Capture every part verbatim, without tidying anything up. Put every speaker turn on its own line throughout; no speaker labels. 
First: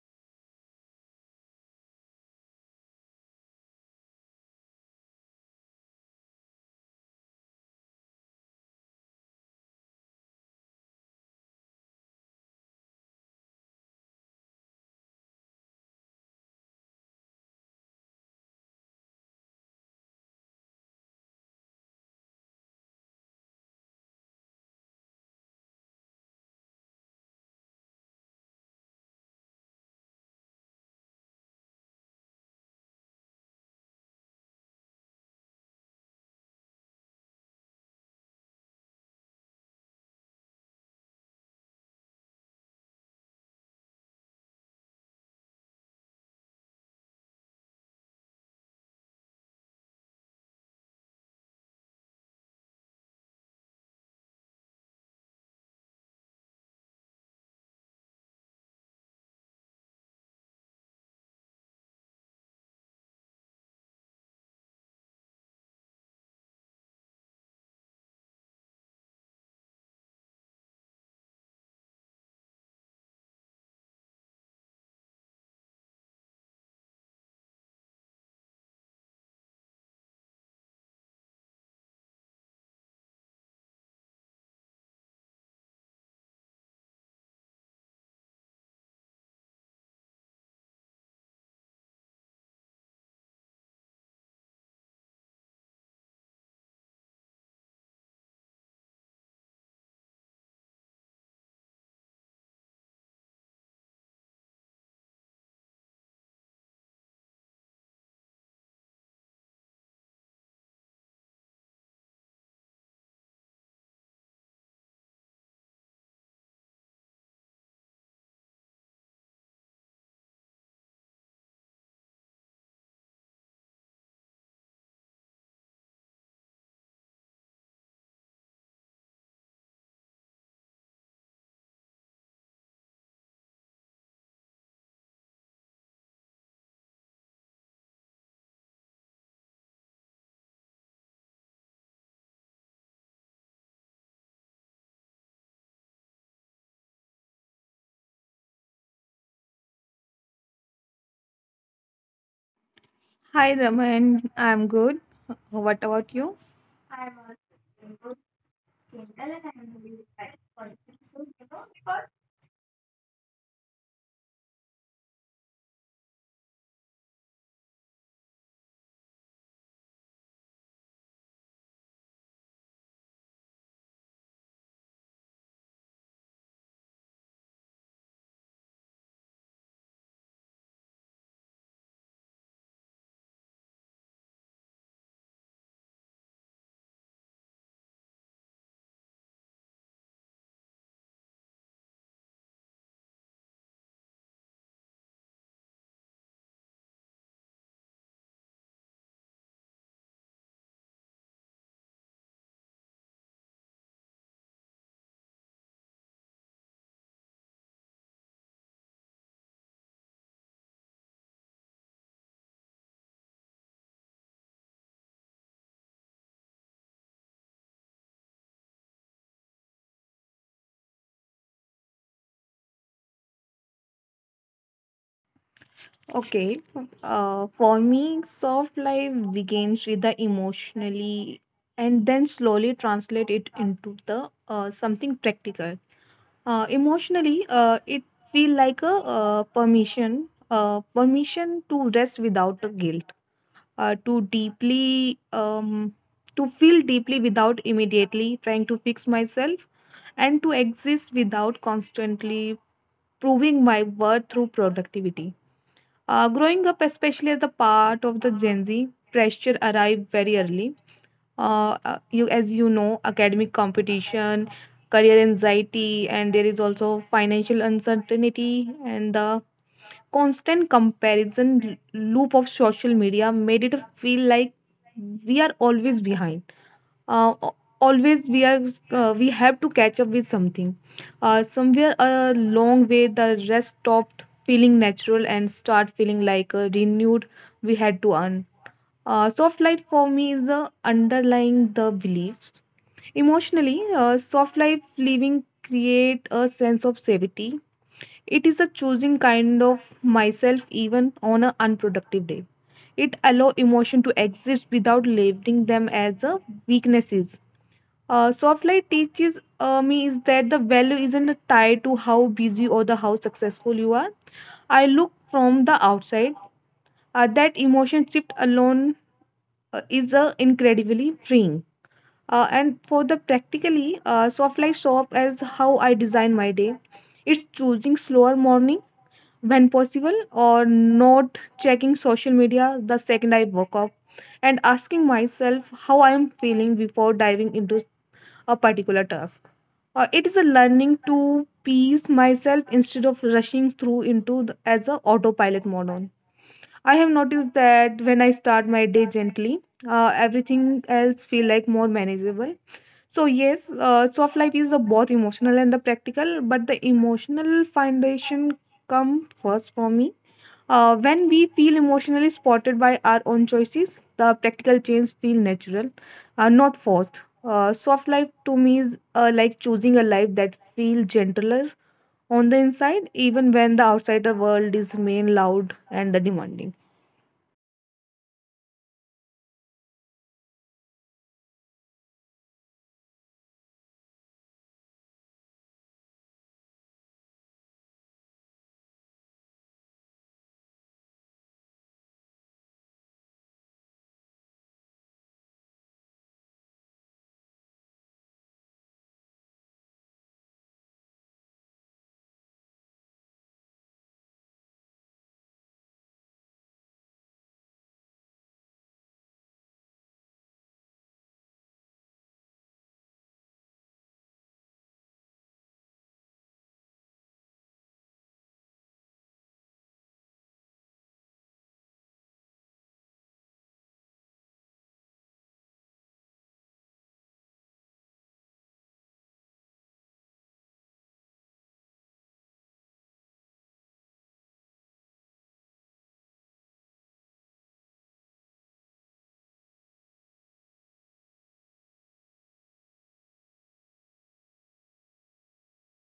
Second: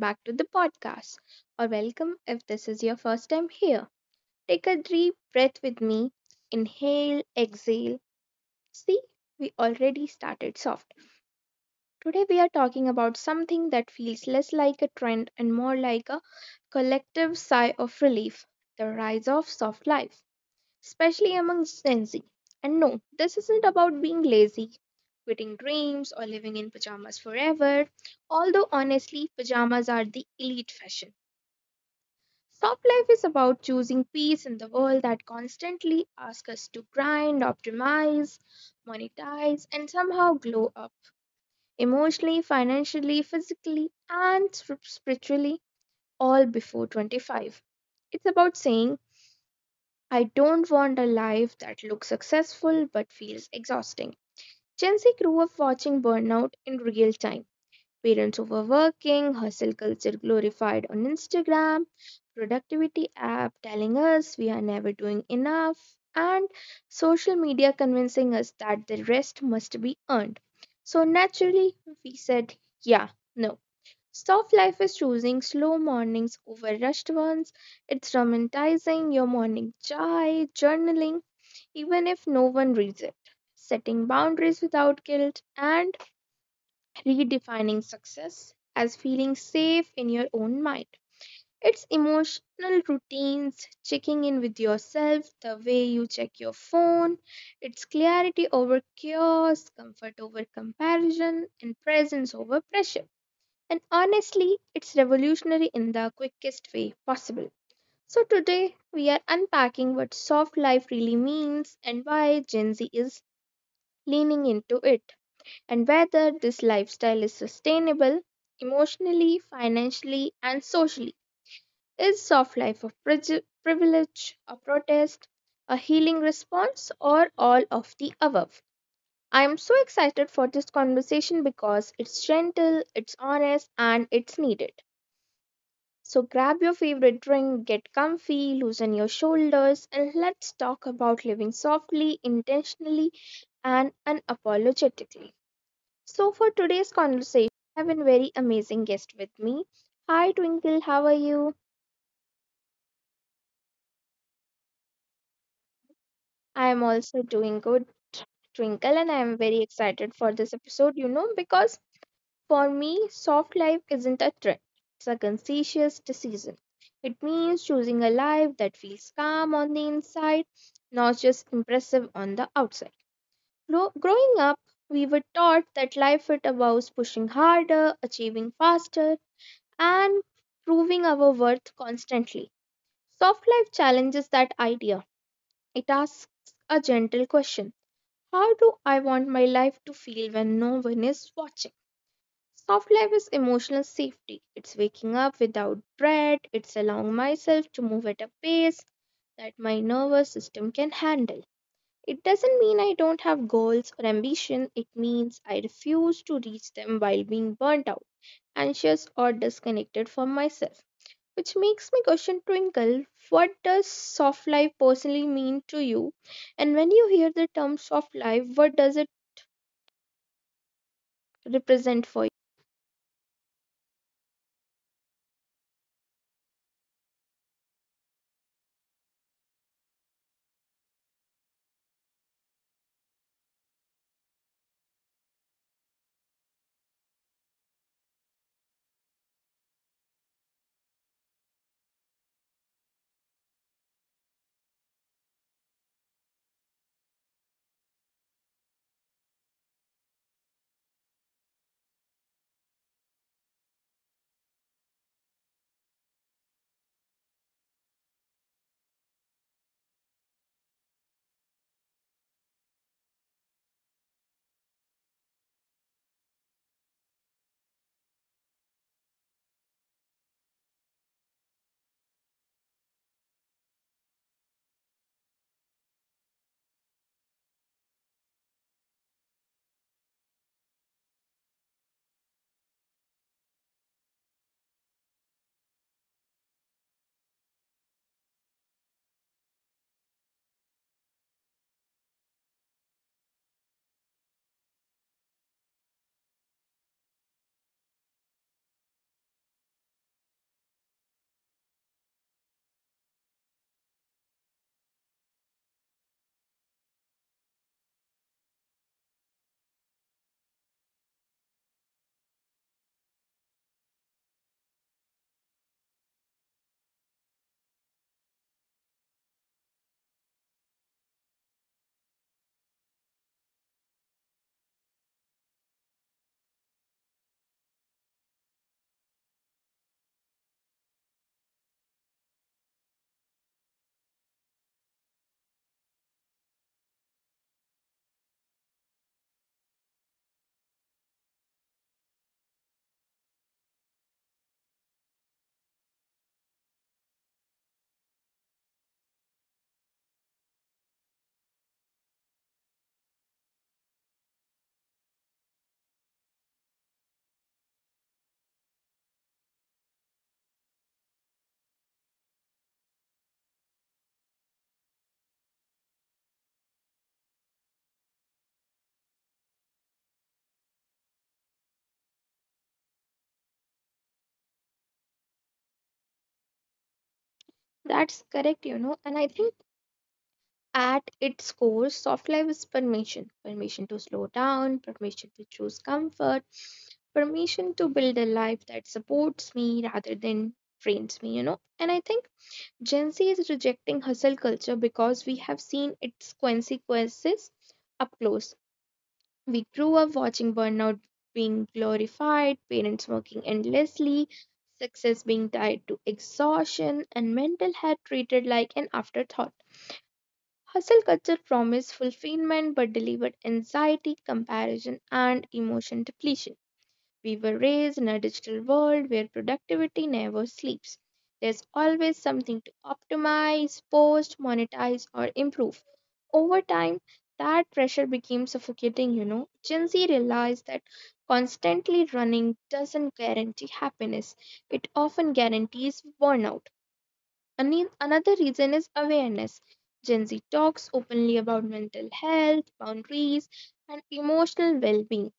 back to the podcast. Or welcome if this is your first time here. Take a deep breath with me. Inhale, exhale. See, we already started soft. Today we are talking about something that feels less like a trend and more like a collective sigh of relief, the rise of soft life, especially among Gen Z. And no, this isn't about being lazy, quitting dreams, or living in pajamas forever, although honestly, pajamas are the elite fashion. Soft life is about choosing peace in the world that constantly asks us to grind, optimize, monetize, and somehow glow up emotionally, financially, physically, and spir- spiritually, all before twenty-five. It's about saying, I don't want a life that looks successful but feels exhausting. Gen Z grew up watching burnout in real time. Parents overworking, hustle culture glorified on Instagram, productivity app telling us we are never doing enough, and social media convincing us that the rest must be earned. So naturally, we said, yeah, no. Soft life is choosing slow mornings over rushed ones. It's romanticizing your morning chai, journaling, even if no one reads it, setting boundaries without guilt, and redefining success as feeling safe in your own mind. It's emotional routines, checking in with yourself the way you check your phone. It's clarity over chaos, comfort over comparison, and presence over pressure. And honestly, it's revolutionary in the quickest way possible. So, today we are unpacking what soft life really means and why Gen Z is leaning into it, and whether this lifestyle is sustainable emotionally, financially, and socially. Is soft life a prigi- privilege, a protest, a healing response, or all of the above? I am so excited for this conversation because it's gentle, it's honest, and it's needed. So grab your favorite drink, get comfy, loosen your shoulders, and let's talk about living softly, intentionally, and unapologetically. So for today's conversation, I have a very amazing guest with me. Hi Twinkle, how are you?
Hi Raman, I'm good. What about you?
I am also doing good, Twinkle, and I am very excited for this episode, you know, because for me, soft life isn't a trend, it's a conscious decision. It means choosing a life that feels calm on the inside, not just impressive on the outside. Grow- growing up, we were taught that life is about pushing harder, achieving faster, and proving our worth constantly. Soft life challenges that idea. It asks a gentle question, how do I want my life to feel when no one is watching? Soft life is emotional safety. It's waking up without dread. It's allowing myself to move at a pace that my nervous system can handle. It doesn't mean I don't have goals or ambition. It means I refuse to reach them while being burnt out, anxious, or disconnected from myself. Which makes me question, Twinkle, what does soft life personally mean to you? And when you hear the term soft life, what does it represent for you?
Okay. Uh, for me, soft life begins with the emotionally and then slowly translate it into the uh, something practical. Uh, emotionally, uh, it feel like a uh, permission, uh, permission to rest without a guilt, uh, to deeply, um, to feel deeply without immediately trying to fix myself and to exist without constantly proving my worth through productivity. Uh, growing up, especially as a part of the Gen Z, pressure arrived very early. Uh, uh, you, as you know, academic competition, career anxiety, and there is also financial uncertainty, and the constant comparison l- loop of social media made it feel like we are always behind uh, a- always we are uh, we have to catch up with something uh, somewhere along way the rest stopped feeling natural and start feeling like a renewed we had to earn uh, soft light for me is the underlying the belief emotionally uh, soft life living create a sense of safety. It is a choosing kind of myself even on an unproductive day. It allow emotion to exist without labeling them as a weaknesses. Uh, soft light teaches uh, me is that the value isn't tied to how busy or the how successful you are. I look from the outside. Uh, that emotion shift alone uh, is uh, incredibly freeing. Uh, and for the practically, uh, soft light show up as how I design my day. It's choosing slower morning, when possible or not checking social media the second I woke up and asking myself how I am feeling before diving into a particular task. Uh, it is a learning to pace myself instead of rushing through into the, as a autopilot mode on. I have noticed that when I start my day gently, uh, everything else feel like more manageable. So yes, uh, soft life is uh, both emotional and the practical, but the emotional foundation come first for me. Uh, when we feel emotionally supported by our own choices, the practical change feel natural, uh, not forced. Uh, soft life to me is uh, like choosing a life that feel gentler on the inside, even when the outsider world is main loud and the demanding.
That's correct, you know, and I think at its core, soft life is permission permission to slow down, permission to choose comfort, permission to build a life that supports me rather than drains me, you know. And I think Gen Z is rejecting hustle culture because we have seen its consequences up close. We grew up watching burnout being glorified, parents working endlessly, success being tied to exhaustion, and mental health treated like an afterthought. Hustle culture promised fulfillment but delivered anxiety, comparison, and emotion depletion. We were raised in a digital world where productivity never sleeps. There's always something to optimize, post, monetize, or improve. Over time, that pressure became suffocating, you know. Gen Z realized that constantly running doesn't guarantee happiness, it often guarantees burnout. Ani- Another reason is awareness. Gen Z talks openly about mental health, boundaries, and emotional well being.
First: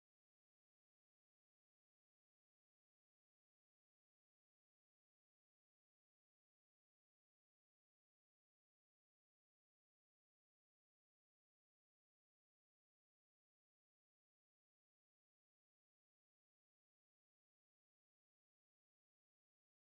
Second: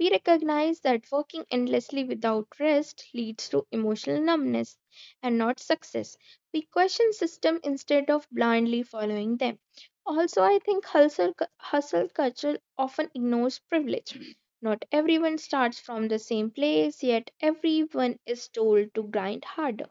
We recognize that working endlessly without rest leads to emotional numbness and not success. We question systems instead of blindly following them. Also, I think hustle, cu- hustle culture often ignores privilege. Not everyone starts from the same place, yet everyone is told to grind harder.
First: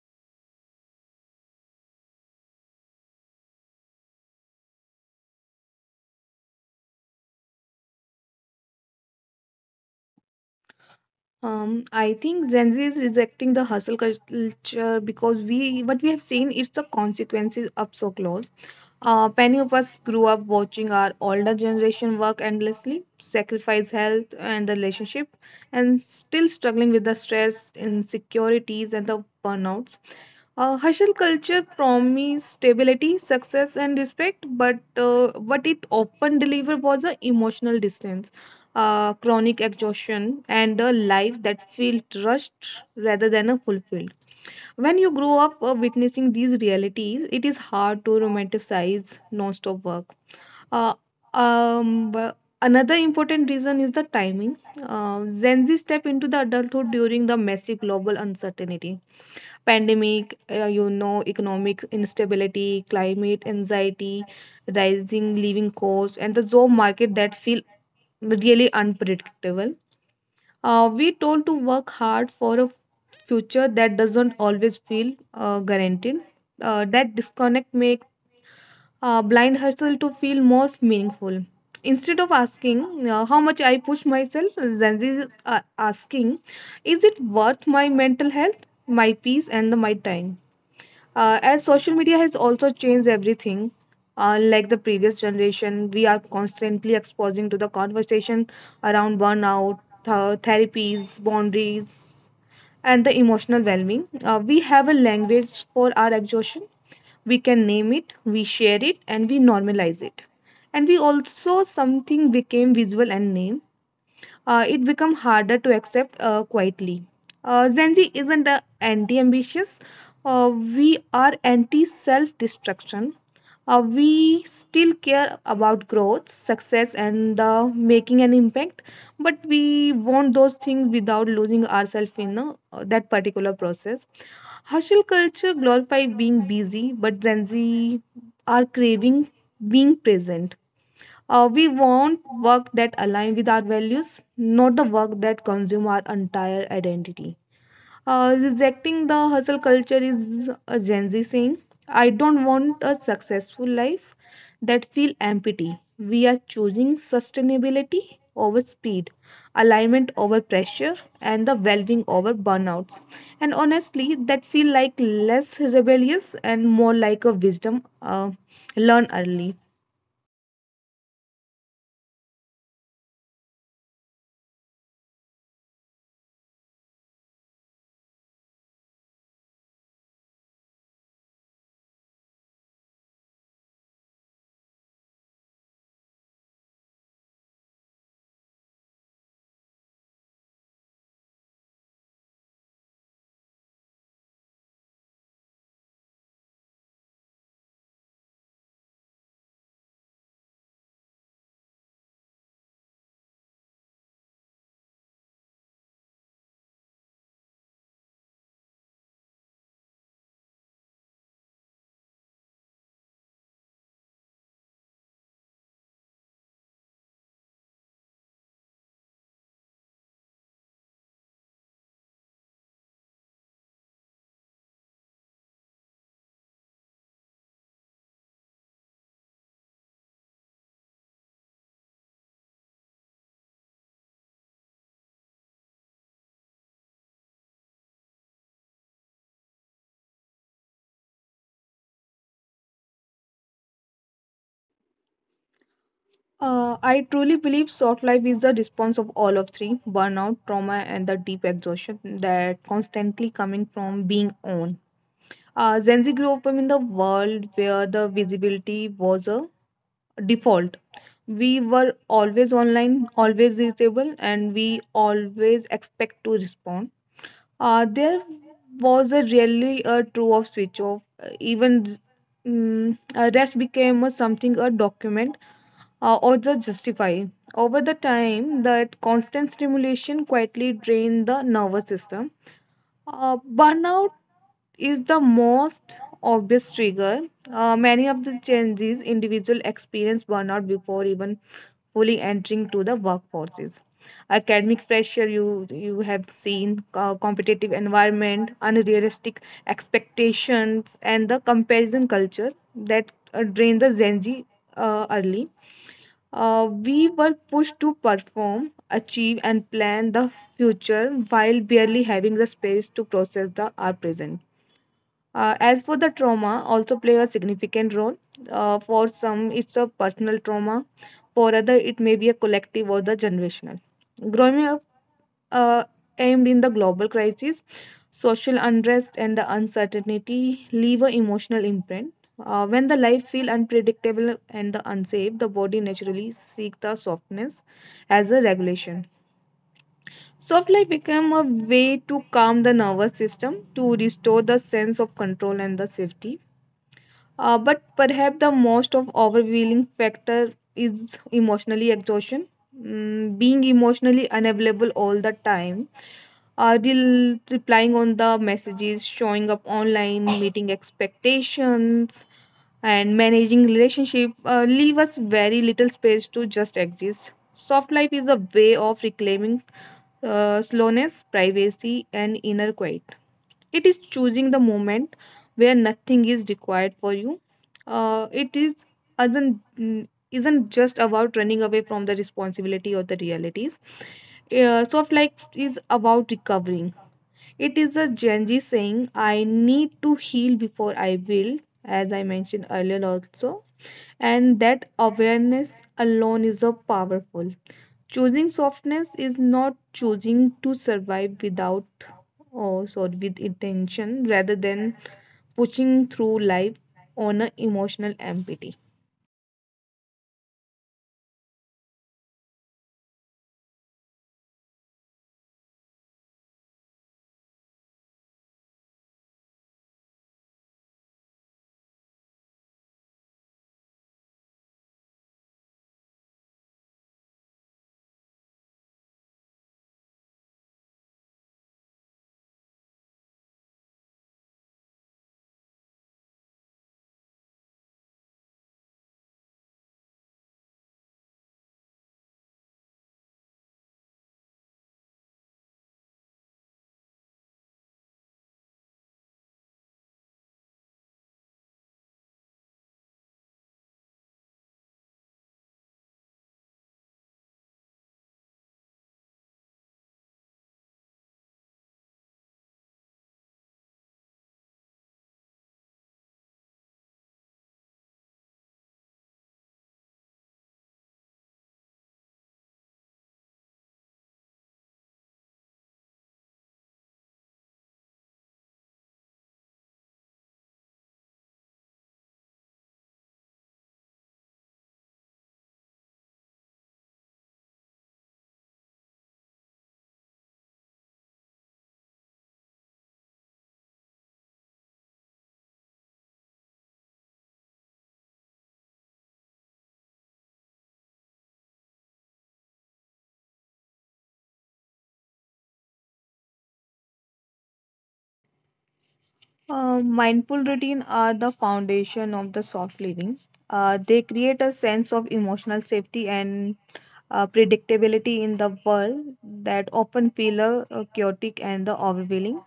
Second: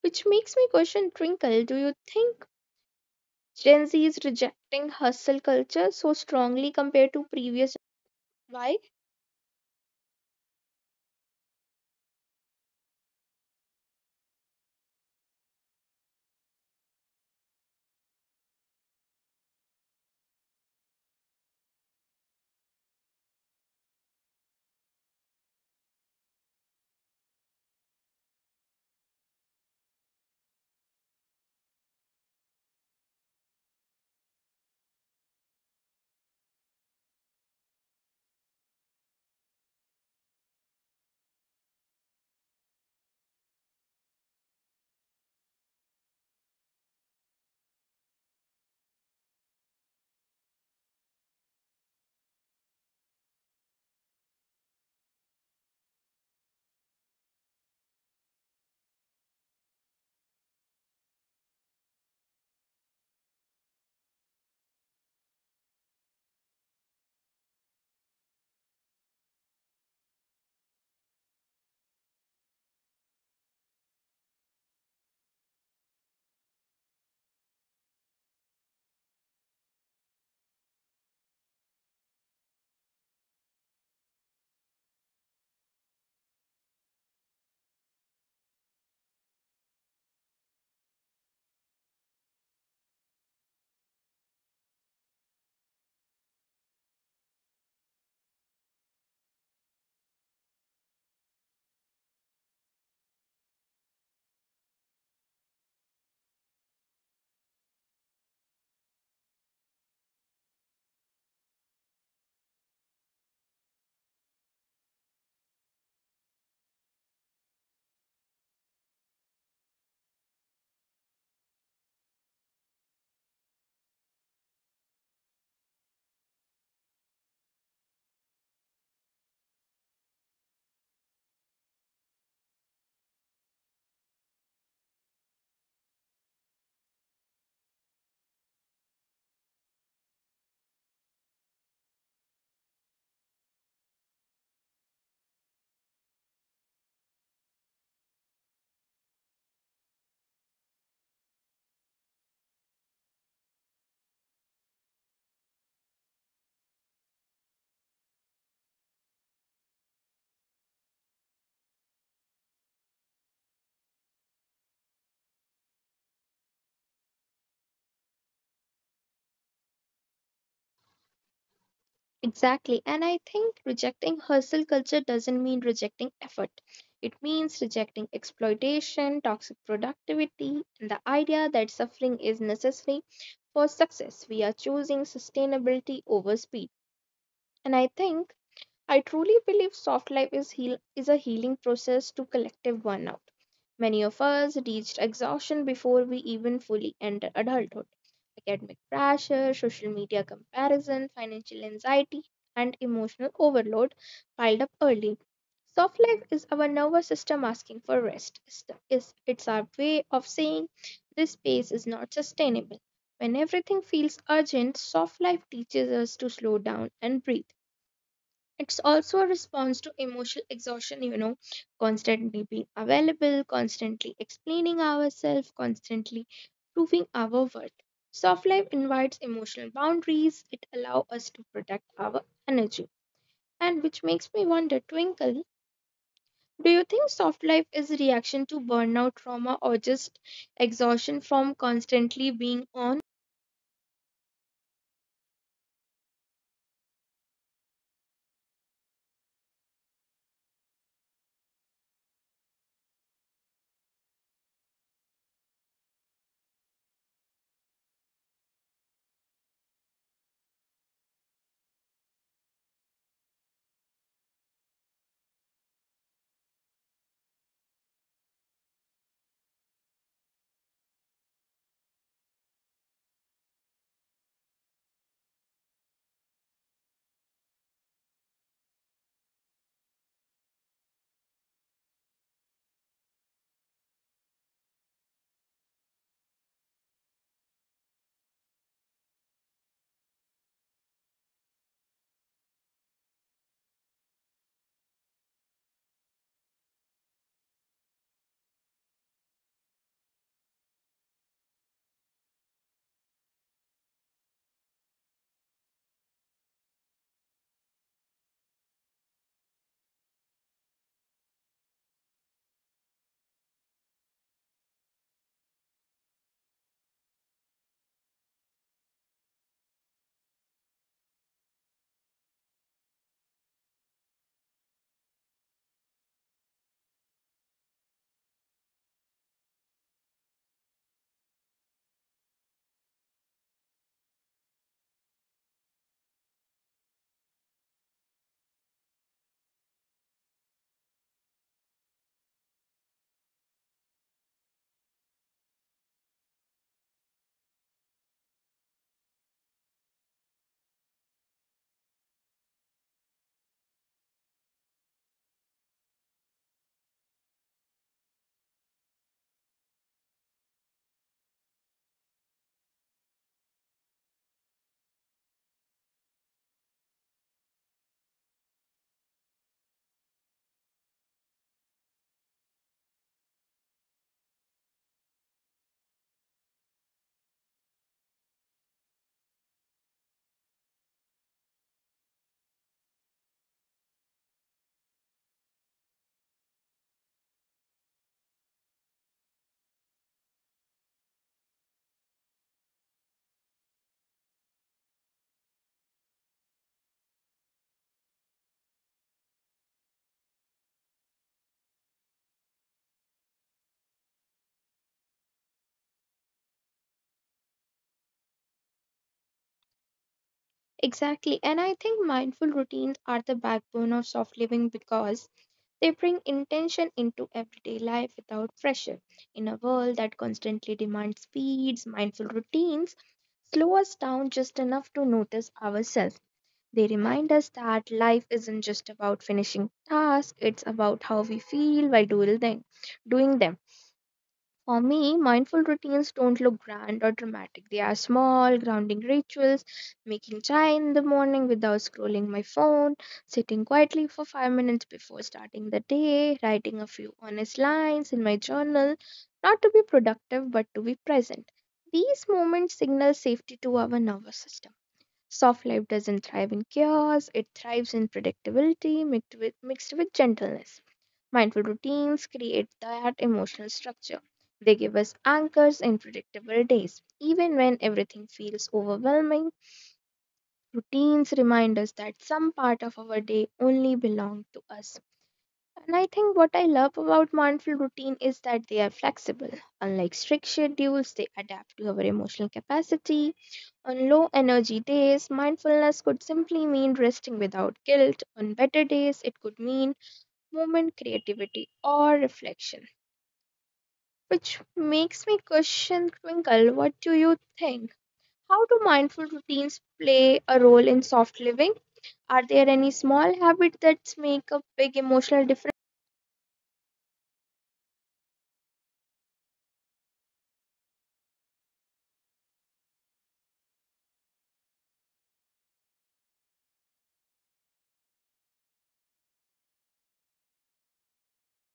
Which makes me question, Twinkle, do you think Gen Z is rejecting hustle culture so strongly compared to previous? Why?
Um, I think Gen Z is rejecting the hustle culture because we what we have seen is the consequences up so close. Uh, many of us grew up watching our older generation work endlessly, sacrifice health and the relationship, and still struggling with the stress, insecurities, and the burnouts. Uh, hustle culture promised stability, success, and respect, but uh, what it often delivered was an emotional distance, uh, chronic exhaustion, and a life that feels rushed rather than a fulfilled. When you grow up uh, witnessing these realities, it is hard to romanticize non-stop work. uh, um, but another important reason is the timing. Uh, Gen Z step into the adulthood during the massive global uncertainty, pandemic, uh, you know, economic instability, climate anxiety, rising living costs, and the job market that feel really unpredictable. Uh, we told to work hard for a future that doesn't always feel uh, guaranteed. Uh, that disconnect makes uh, blind hustle to feel more meaningful. Instead of asking uh, how much I push myself, Gen Z is uh, asking, is it worth my mental health, my peace, and my time? Uh, as social media has also changed everything, uh, like the previous generation, we are constantly exposing to the conversation around burnout, th- therapies, boundaries, and the emotional well-being. Uh, we have a language for our exhaustion. We can name it, we share it, and we normalize it. And we also something became visual and name uh, it becomes harder to accept uh, quietly. Uh, Gen Z isn't uh, anti ambitious, uh, we are anti self destruction. Uh, we still care about growth, success, and uh, making an impact, but we want those things without losing ourselves in uh, that particular process. Hustle culture glorifies being busy, but Gen Z are craving being present. Uh, we want work that align with our values, not the work that consume our entire identity. Uh, rejecting the hustle culture is a Gen Z saying, I don't want a successful life that feel empty. We are choosing sustainability over speed, alignment over pressure, and the well-being over burnouts. And honestly, that feel like less rebellious and more like a wisdom uh, learn early.
Exactly. And I think rejecting hustle culture doesn't mean rejecting effort. It means rejecting exploitation, toxic productivity, and the idea that suffering is necessary for success. We are choosing sustainability over speed. And I think I truly believe soft life is heal is a healing process to collective burnout. Many of us reached exhaustion before we even fully enter adulthood. Academic pressure, social media comparison, financial anxiety, and emotional overload piled up early. Soft life is our nervous system asking for rest. It's, the- it's it's our way of saying this pace is not sustainable. When everything feels urgent, soft life teaches us to slow down and breathe. It's also a response to emotional exhaustion, you know, constantly being available, constantly explaining ourselves, constantly proving our worth. Soft life invites emotional boundaries, it allows us to protect our energy. And which makes me wonder, Twinkle, do you think soft life is a reaction to burnout, trauma, or just exhaustion from constantly being on?
Uh, I truly believe soft life is the response of all of three burnout, trauma, and the deep exhaustion that constantly coming from being on. Uh, Gen Z grew up in the world where the visibility was a default. We were always online, always reachable, and we always expect to respond. Uh, there was a really a true of switch off. Uh, even mm uh, rest became a something a document uh, or just justify over the time that constant stimulation quietly drained the nervous system. Uh, burnout is the most obvious trigger. Uh, many of the changes individual experience burnout before even fully entering to the workforces. Academic pressure you you have seen, uh, competitive environment, unrealistic expectations, and the comparison culture that uh, drain the Gen Z uh, early. Uh, we were pushed to perform, achieve, and plan the future while barely having the space to process the our present. Uh, as for the trauma, also play a significant role. Uh, for some, it's a personal trauma. For other, it may be a collective or the generational. Growing up uh, aimed in the global crisis, social unrest, and the uncertainty leave a emotional imprint. Uh, when the life feel unpredictable and the unsafe, the body naturally seek the softness as a regulation. Soft life became a way to calm the nervous system, to restore the sense of control and the safety. Uh, but perhaps the most of overwhelming factor is emotionally exhaustion. Mm, being emotionally unavailable all the time, uh, rel- replying on the messages, showing up online, meeting expectations, and managing relationship uh, leave us very little space to just exist. Soft life is a way of reclaiming uh, slowness, privacy, and inner quiet. It is choosing the moment where nothing is required for you. Uh, it is isn't mm, isn't just about running away from the responsibility or the realities. Uh, soft life is about recovering. It is a Genji saying, I need to heal before I will, as I mentioned earlier also. And that awareness alone is a powerful. Choosing softness is not choosing to survive without oh, sorry with intention rather than pushing through life on an emotional empty.
Exactly. And I think mindful routines are the backbone of soft living because they bring intention into everyday life without pressure. In a world that constantly demands speeds, mindful routines slow us down just enough to notice ourselves. They remind us that life isn't just about finishing tasks, it's about how we feel while doing them. Doing them. For me, mindful routines don't look grand or dramatic. They are small, grounding rituals, making chai in the morning without scrolling my phone, sitting quietly for five minutes before starting the day, writing a few honest lines in my journal, not to be productive but to be present. These moments signal safety to our nervous system. Soft life doesn't thrive in chaos, it thrives in predictability mixed with, mixed with gentleness. Mindful routines create that emotional structure. They give us anchors in predictable days. Even when everything feels overwhelming, routines remind us that some part of our day only belongs to us. And I think what I love about mindful routine is that they are flexible. Unlike strict schedules, they adapt to our emotional capacity. On low energy days, mindfulness could simply mean resting without guilt. On better days, it could mean movement, creativity, or reflection. Which makes me question, Twinkle, what do you think? How do mindful routines play a role in soft living? Are there any small habits that make a big emotional difference?
Uh, mindful routine are the foundation of the soft living. Uh, they create a sense of emotional safety and uh, predictability in the world that often feel uh, uh, chaotic and the overwhelming.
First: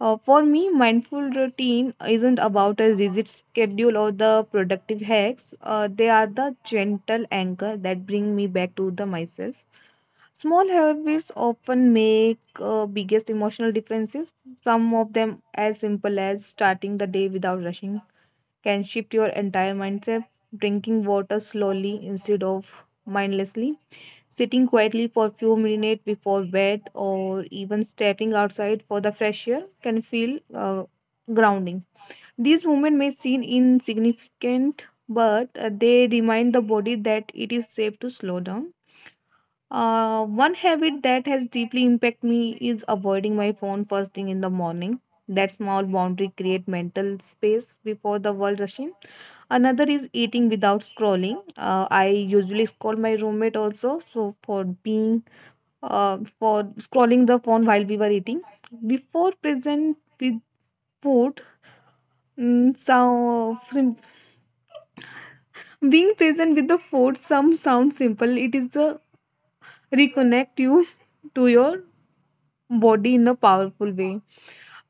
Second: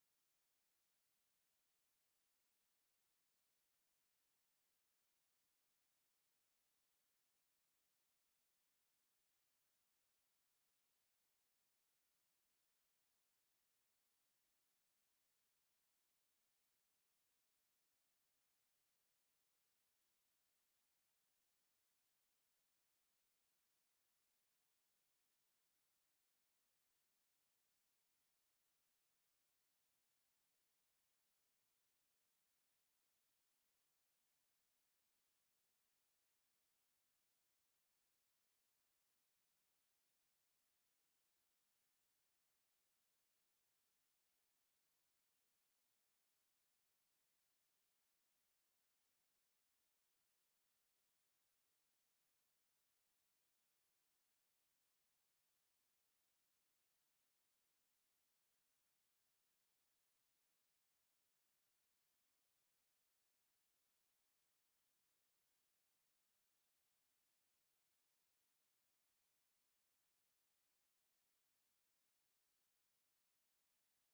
Uh, for me, mindful routine isn't about a rigid schedule or the productive hacks. Uh, they are the gentle anchor that bring me back to the myself. Small habits often make uh, biggest emotional differences. Some of them, as simple as starting the day without rushing, can shift your entire mindset. Drinking water slowly instead of mindlessly, sitting quietly for a few minutes before bed, or even stepping outside for the fresh air can feel uh, grounding. These movements may seem insignificant, but uh, they remind the body that it is safe to slow down. Uh, one habit that has deeply impacted me is avoiding my phone first thing in the morning. That small boundary create mental space before the world rush in. Another is eating without scrolling. Uh, I usually scold my roommate also, so for being uh, for scrolling the phone while we were eating. Before present with food, mm, so sim- Being present with the food, some sound simple. It is a reconnect you to your body in a powerful way.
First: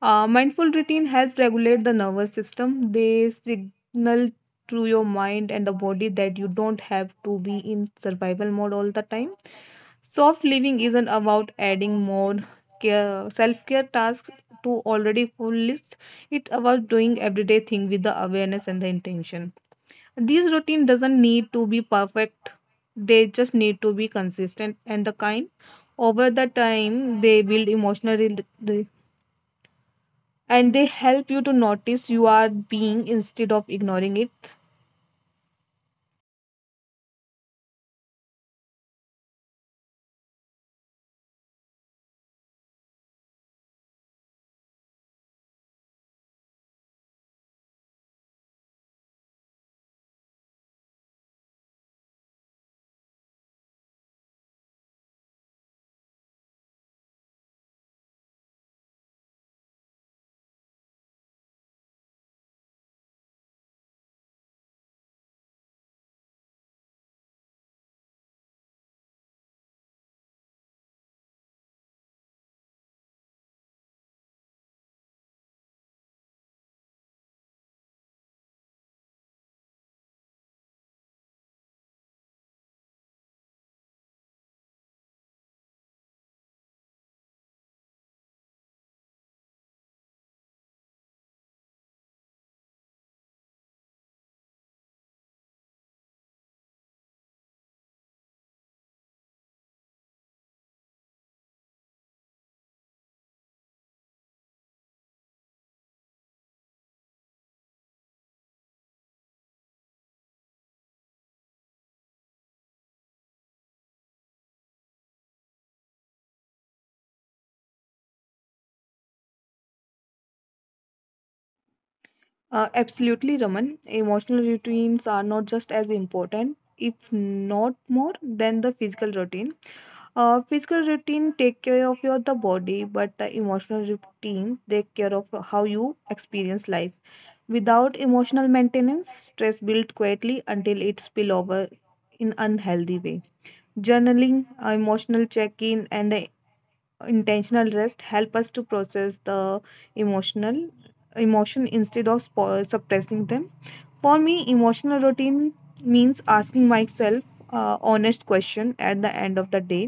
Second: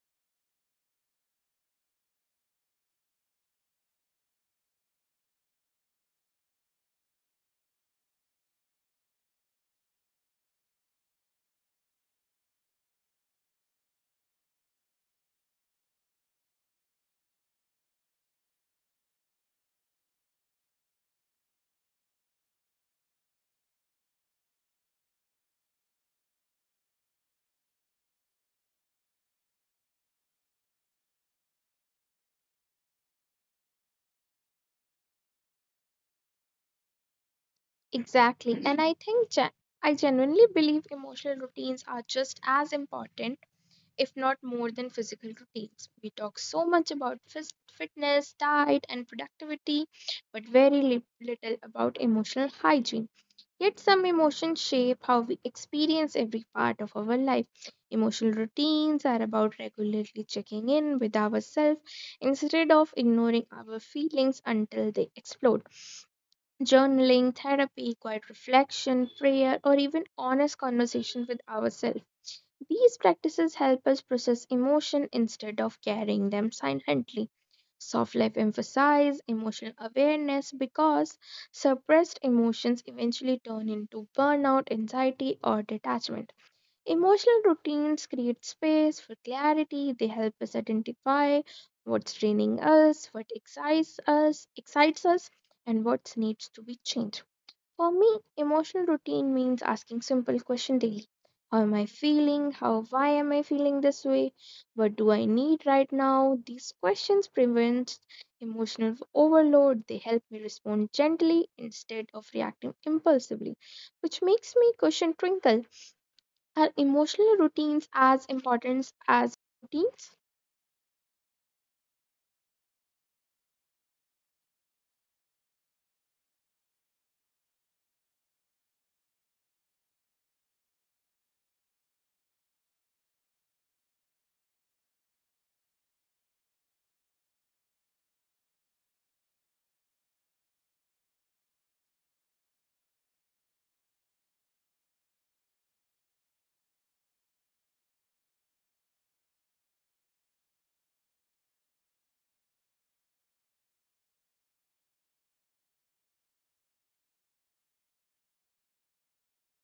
Uh, mindful routine helps regulate the nervous system. They signal to your mind and the body that you don't have to be in survival mode all the time. Soft living isn't about adding more care, self-care tasks to already full list. It's about doing everyday thing with the awareness and the intention. These routine doesn't need to be perfect. They just need to be consistent and the kind over the time they build emotional rel- re- and they help you to notice you are being instead of ignoring it.
Exactly. And I think gen- I genuinely believe emotional routines are just as important, if not more than physical routines. We talk so much about phys- fitness, diet and productivity, but very li- little about emotional hygiene. Yet some emotions shape how we experience every part of our life. Emotional routines are about regularly checking in with ourselves instead of ignoring our feelings until they explode. Journaling, therapy, quiet reflection, prayer, or even honest conversation with ourselves, these practices help us process emotion instead of carrying them silently. Soft life emphasize emotional awareness because suppressed emotions eventually turn into burnout, anxiety, or detachment. Emotional routines create space for clarity. They help us identify what's draining us, what excites us, excites us, and what needs to be changed. For me, emotional routine means asking simple question daily. How am I feeling? How why am I feeling this way? What do I need right now? These questions prevent emotional overload. They help me respond gently instead of reacting impulsively, which makes me question, Twinkle. Are emotional routines as important as routines?
Uh, absolutely, Raman. Emotional routines are not just as important, if not more, than the physical routine. Uh, physical routine take care of your the body, but the emotional routine take care of how you experience life. Without emotional maintenance, stress builds quietly until it spill over in unhealthy way. Journaling, uh, emotional check-in, and the intentional rest help us to process the emotional emotion instead of spo- suppressing them. For me emotional routine means asking myself uh, honest question at the end of the day.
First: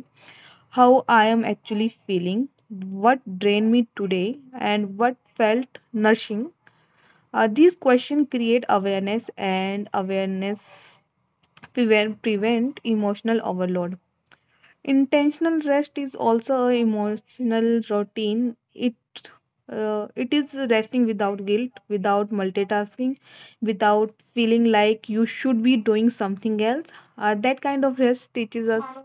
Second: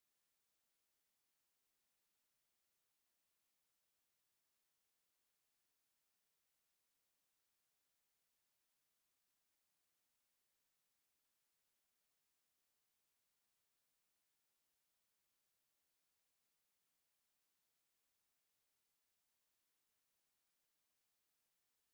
How I am actually feeling, what drained me today, and what felt nourishing? Uh, these questions create awareness, and awareness prevent, prevent emotional overload. Intentional rest is also an emotional routine. It uh, it is resting without guilt, without multitasking, without feeling like you should be doing something else. Uh, that kind of rest teaches us